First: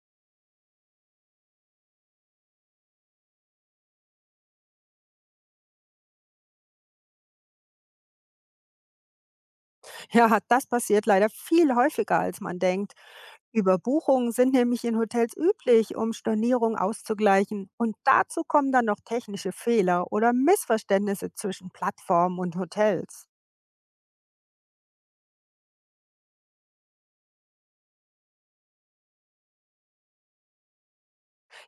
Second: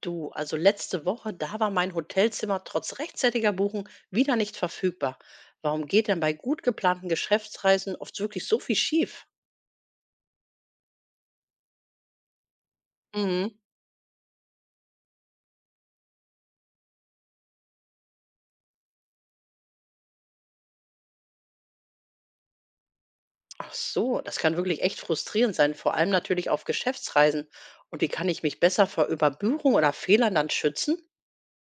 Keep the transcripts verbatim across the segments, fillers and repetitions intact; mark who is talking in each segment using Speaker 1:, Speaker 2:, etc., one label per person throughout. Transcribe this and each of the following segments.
Speaker 1: Du, also letzte Woche, da war mein Hotelzimmer trotz rechtzeitiger Buchung wieder nicht verfügbar. Warum geht denn bei gut geplanten Geschäftsreisen oft wirklich so viel schief?
Speaker 2: Ja, das passiert leider viel häufiger, als man denkt.
Speaker 1: Mhm.
Speaker 2: Überbuchungen sind nämlich in Hotels üblich, um Stornierungen auszugleichen. Und dazu kommen dann noch technische Fehler oder Missverständnisse zwischen Plattformen und Hotels.
Speaker 1: Ach so, das kann wirklich echt frustrierend sein, vor allem natürlich auf Geschäftsreisen. Und wie kann ich mich besser vor Überbuchung oder Fehlern dann schützen?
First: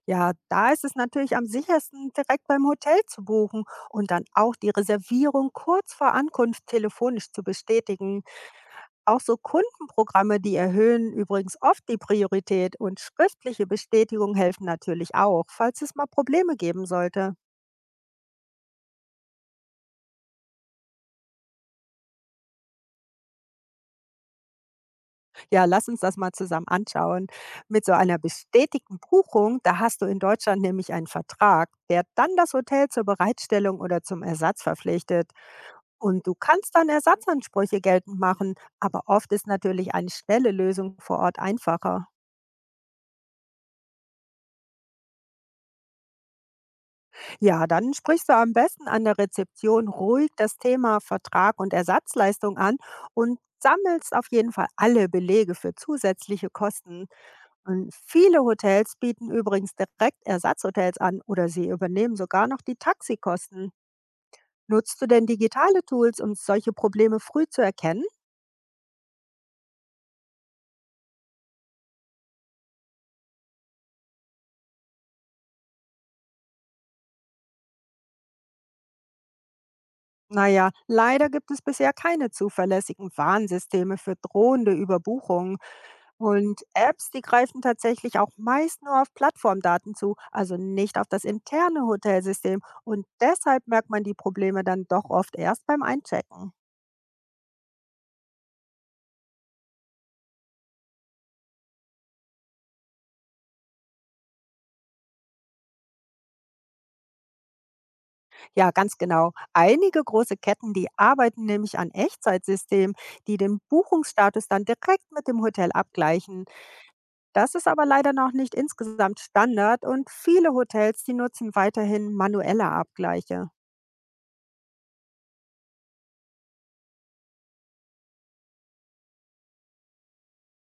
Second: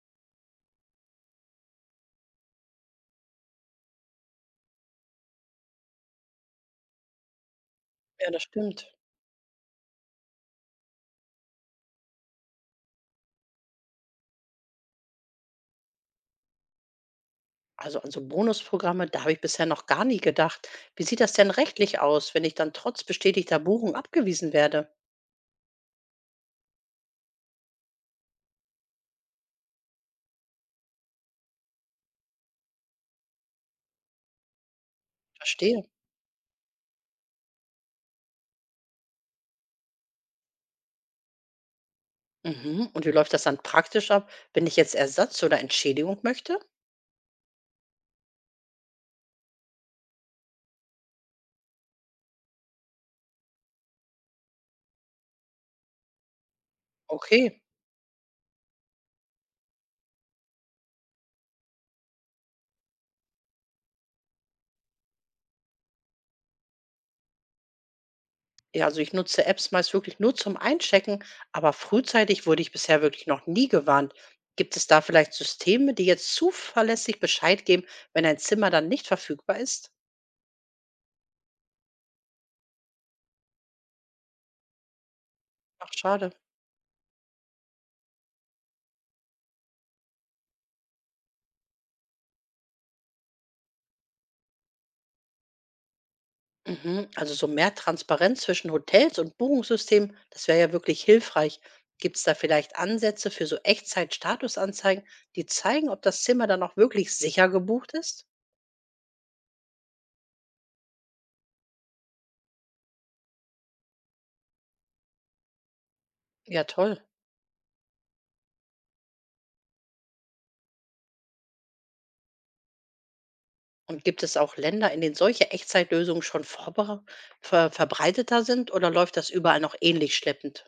Speaker 2: Ja, da ist es natürlich am sichersten, direkt beim Hotel zu buchen und dann auch die Reservierung kurz vor Ankunft telefonisch zu bestätigen.
Speaker 1: Ja, das stimmt.
Speaker 2: Auch so Kundenprogramme, die erhöhen übrigens oft die Priorität und schriftliche Bestätigung helfen natürlich auch, falls es mal Probleme geben sollte.
Speaker 1: Also an so Bonusprogramme, da habe ich bisher noch gar nie gedacht. Wie sieht das denn rechtlich aus, wenn ich dann trotz bestätigter Buchung abgewiesen werde?
Speaker 2: Ja, lass uns das mal zusammen anschauen. Mit so einer bestätigten Buchung, da hast du in Deutschland nämlich einen Vertrag, der dann das Hotel zur Bereitstellung oder zum Ersatz verpflichtet.
Speaker 1: Verstehe.
Speaker 2: Und du kannst dann Ersatzansprüche geltend machen, aber oft ist natürlich eine schnelle Lösung vor Ort einfacher.
Speaker 1: Mhm. Und wie läuft das dann praktisch ab, wenn ich jetzt Ersatz oder Entschädigung möchte?
Speaker 2: Ja, dann sprichst du am besten an der Rezeption ruhig das Thema Vertrag und Ersatzleistung an und sammelst auf jeden Fall alle Belege für zusätzliche Kosten.
Speaker 1: Okay.
Speaker 2: Und viele Hotels bieten übrigens direkt Ersatzhotels an oder sie übernehmen sogar noch die Taxikosten. Nutzt du denn digitale Tools, um solche Probleme früh zu erkennen?
Speaker 1: Ja, also ich nutze Apps meist wirklich nur zum Einchecken, aber frühzeitig wurde ich bisher wirklich noch nie gewarnt. Gibt es da vielleicht Systeme, die jetzt zuverlässig Bescheid geben, wenn ein Zimmer dann nicht verfügbar ist?
Speaker 2: Naja, leider gibt es bisher keine zuverlässigen Warnsysteme für drohende Überbuchungen.
Speaker 1: Ach, schade.
Speaker 2: Und Apps, die greifen tatsächlich auch meist nur auf Plattformdaten zu, also nicht auf das interne Hotelsystem. Und deshalb merkt man die Probleme dann doch oft erst beim Einchecken.
Speaker 1: Mhm. Also so mehr Transparenz zwischen Hotels und Buchungssystemen, das wäre ja wirklich hilfreich. Gibt es da vielleicht Ansätze für so Echtzeit-Statusanzeigen, die zeigen, ob das Zimmer dann auch wirklich sicher gebucht ist?
Speaker 2: Ja, ganz genau. Einige große Ketten, die arbeiten nämlich an Echtzeitsystemen, die den Buchungsstatus dann direkt mit dem Hotel abgleichen.
Speaker 1: Ja, toll.
Speaker 2: Das ist aber leider noch nicht insgesamt Standard und viele Hotels, die nutzen weiterhin manuelle Abgleiche.
Speaker 1: Und gibt es auch Länder, in denen solche Echtzeitlösungen schon vorbere ver verbreiteter sind oder läuft das überall noch ähnlich schleppend?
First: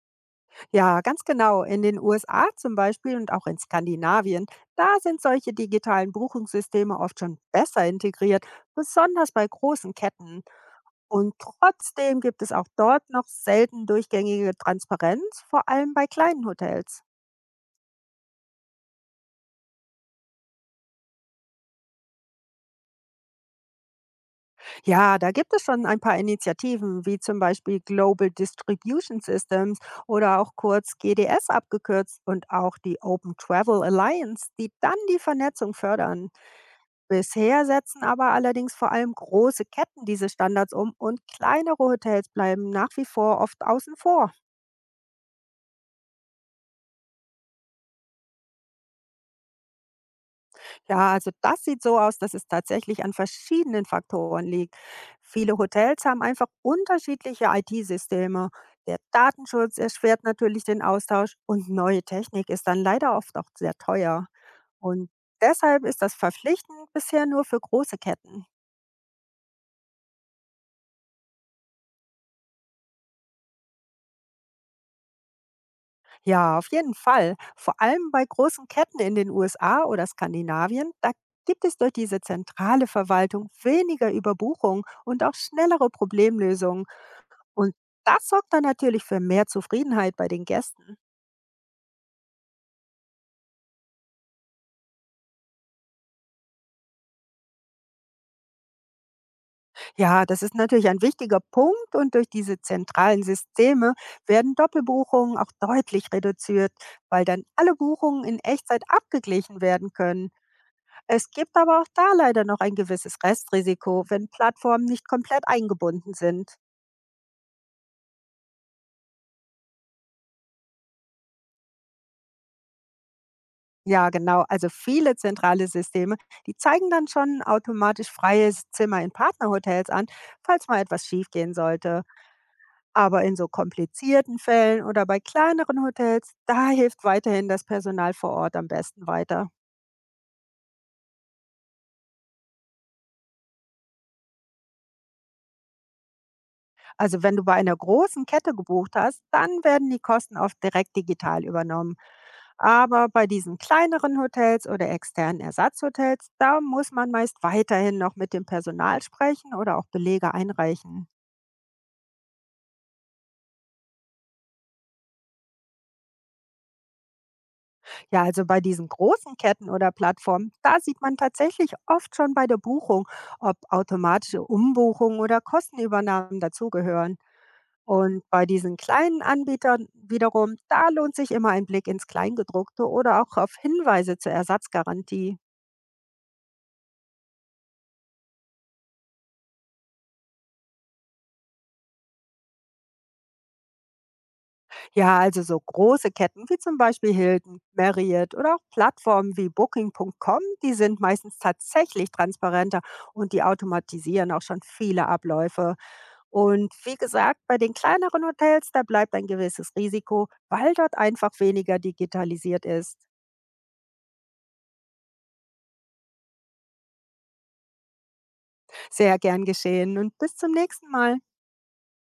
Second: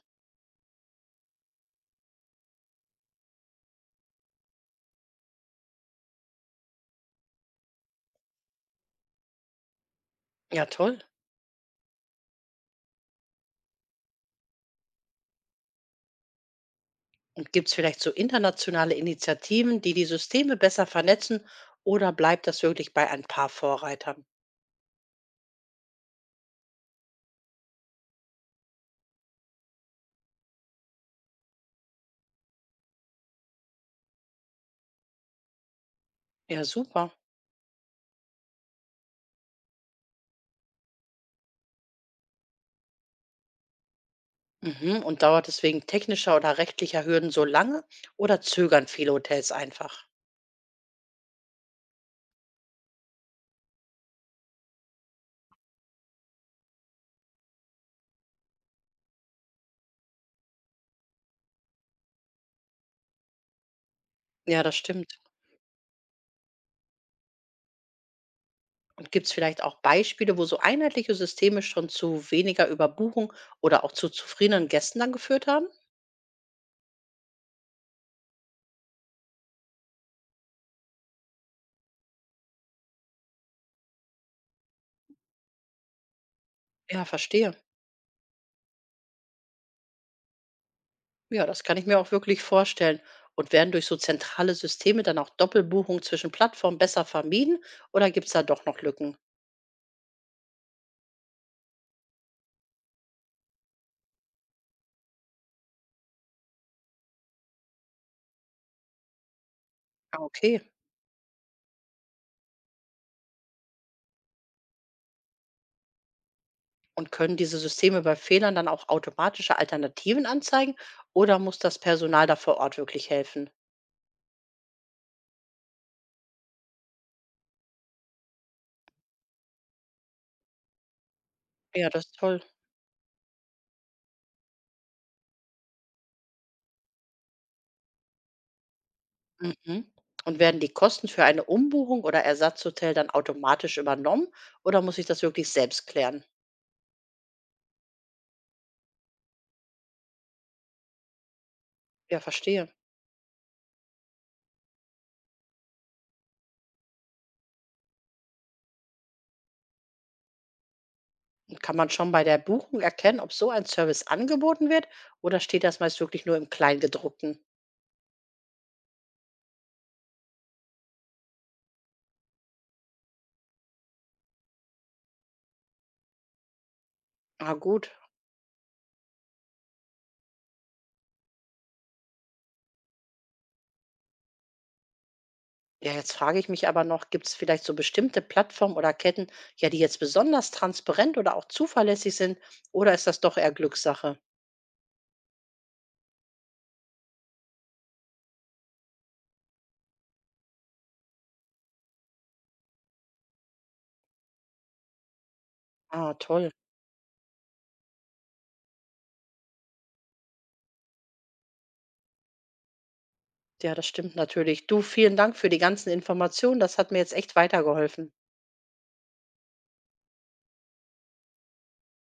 Speaker 2: Ja, ganz genau. In den U S A zum Beispiel und auch in Skandinavien, da sind solche digitalen Buchungssysteme oft schon besser integriert, besonders bei großen Ketten.
Speaker 1: Ja, toll.
Speaker 2: Und trotzdem gibt es auch dort noch selten durchgängige Transparenz, vor allem bei kleinen Hotels.
Speaker 1: Und gibt es vielleicht so internationale Initiativen, die die Systeme besser vernetzen oder bleibt das wirklich bei ein paar Vorreitern?
Speaker 2: Ja, da gibt es schon ein paar Initiativen, wie zum Beispiel Global Distribution Systems oder auch kurz G D S abgekürzt und auch die Open Travel Alliance, die dann die Vernetzung fördern.
Speaker 1: Ja, super.
Speaker 2: Bisher setzen aber allerdings vor allem große Ketten diese Standards um und kleinere Hotels bleiben nach wie vor oft außen vor.
Speaker 1: Mhm. Und dauert es wegen technischer oder rechtlicher Hürden so lange oder zögern viele Hotels einfach?
Speaker 2: Ja, also das sieht so aus, dass es tatsächlich an verschiedenen Faktoren liegt. Viele Hotels haben einfach unterschiedliche I T-Systeme. Der Datenschutz erschwert natürlich den Austausch und neue Technik ist dann leider oft auch sehr teuer.
Speaker 1: Ja, das
Speaker 2: Und
Speaker 1: stimmt.
Speaker 2: deshalb ist das verpflichtend bisher nur für große Ketten.
Speaker 1: Und gibt es vielleicht auch Beispiele, wo so einheitliche Systeme schon zu weniger Überbuchung oder auch zu zufriedenen Gästen dann geführt haben?
Speaker 2: Ja, auf jeden Fall. Vor allem bei großen Ketten in den U S A oder Skandinavien, da gibt es durch diese zentrale Verwaltung weniger Überbuchung und auch schnellere Problemlösungen.
Speaker 1: Ja, verstehe.
Speaker 2: Und das sorgt dann natürlich für mehr Zufriedenheit bei den Gästen.
Speaker 1: Ja, das kann ich mir auch wirklich vorstellen. Und werden durch so zentrale Systeme dann auch Doppelbuchungen zwischen Plattformen besser vermieden oder gibt es da doch noch Lücken?
Speaker 2: Ja, das ist natürlich ein wichtiger Punkt und durch diese zentralen Systeme werden Doppelbuchungen auch deutlich reduziert, weil dann alle Buchungen in Echtzeit abgeglichen werden
Speaker 1: Ah,
Speaker 2: können.
Speaker 1: okay.
Speaker 2: Es gibt aber auch da leider noch ein gewisses Restrisiko, wenn Plattformen nicht komplett eingebunden sind.
Speaker 1: Und können diese Systeme bei Fehlern dann auch automatische Alternativen anzeigen oder muss das Personal da vor Ort wirklich helfen?
Speaker 2: Ja, genau. Also viele zentrale Systeme, die zeigen dann schon automatisch freie Zimmer in Partnerhotels an, falls mal etwas schiefgehen
Speaker 1: Ja,
Speaker 2: sollte.
Speaker 1: das ist toll.
Speaker 2: Aber in so komplizierten Fällen oder bei kleineren Hotels, da hilft weiterhin das Personal vor Ort am besten weiter.
Speaker 1: Mhm. Und werden die Kosten für eine Umbuchung oder Ersatzhotel dann automatisch übernommen oder muss ich das wirklich selbst klären?
Speaker 2: Also wenn du bei einer großen Kette gebucht hast, dann werden die Kosten oft direkt digital übernommen.
Speaker 1: Ja, verstehe.
Speaker 2: Aber bei diesen kleineren Hotels oder externen Ersatzhotels, da muss man meist weiterhin noch mit dem Personal sprechen oder auch Belege einreichen.
Speaker 1: Kann man schon bei der Buchung erkennen, ob so ein Service angeboten wird oder steht das meist wirklich nur im Kleingedruckten?
Speaker 2: Ja, also bei diesen großen Ketten oder Plattformen, da sieht man tatsächlich oft schon bei der Buchung, ob automatische Umbuchungen oder Kostenübernahmen dazugehören.
Speaker 1: Ah, gut.
Speaker 2: Und bei diesen kleinen Anbietern wiederum, da lohnt sich immer ein Blick ins Kleingedruckte oder auch auf Hinweise zur Ersatzgarantie.
Speaker 1: Ja, jetzt frage ich mich aber noch, gibt es vielleicht so bestimmte Plattformen oder Ketten, ja, die jetzt besonders transparent oder auch zuverlässig sind, oder ist das doch eher Glückssache?
Speaker 2: Ja, also so große Ketten wie zum Beispiel Hilton, Marriott oder auch Plattformen wie booking Punkt com, die sind meistens tatsächlich transparenter und die automatisieren auch schon viele Abläufe.
Speaker 1: Ah, toll.
Speaker 2: Und wie gesagt, bei den kleineren Hotels, da bleibt ein gewisses Risiko, weil dort einfach weniger digitalisiert ist.
Speaker 1: Ja, das stimmt natürlich. Du, vielen Dank für die ganzen Informationen. Das hat mir jetzt echt weitergeholfen.
Speaker 2: Sehr gern geschehen und bis zum nächsten Mal.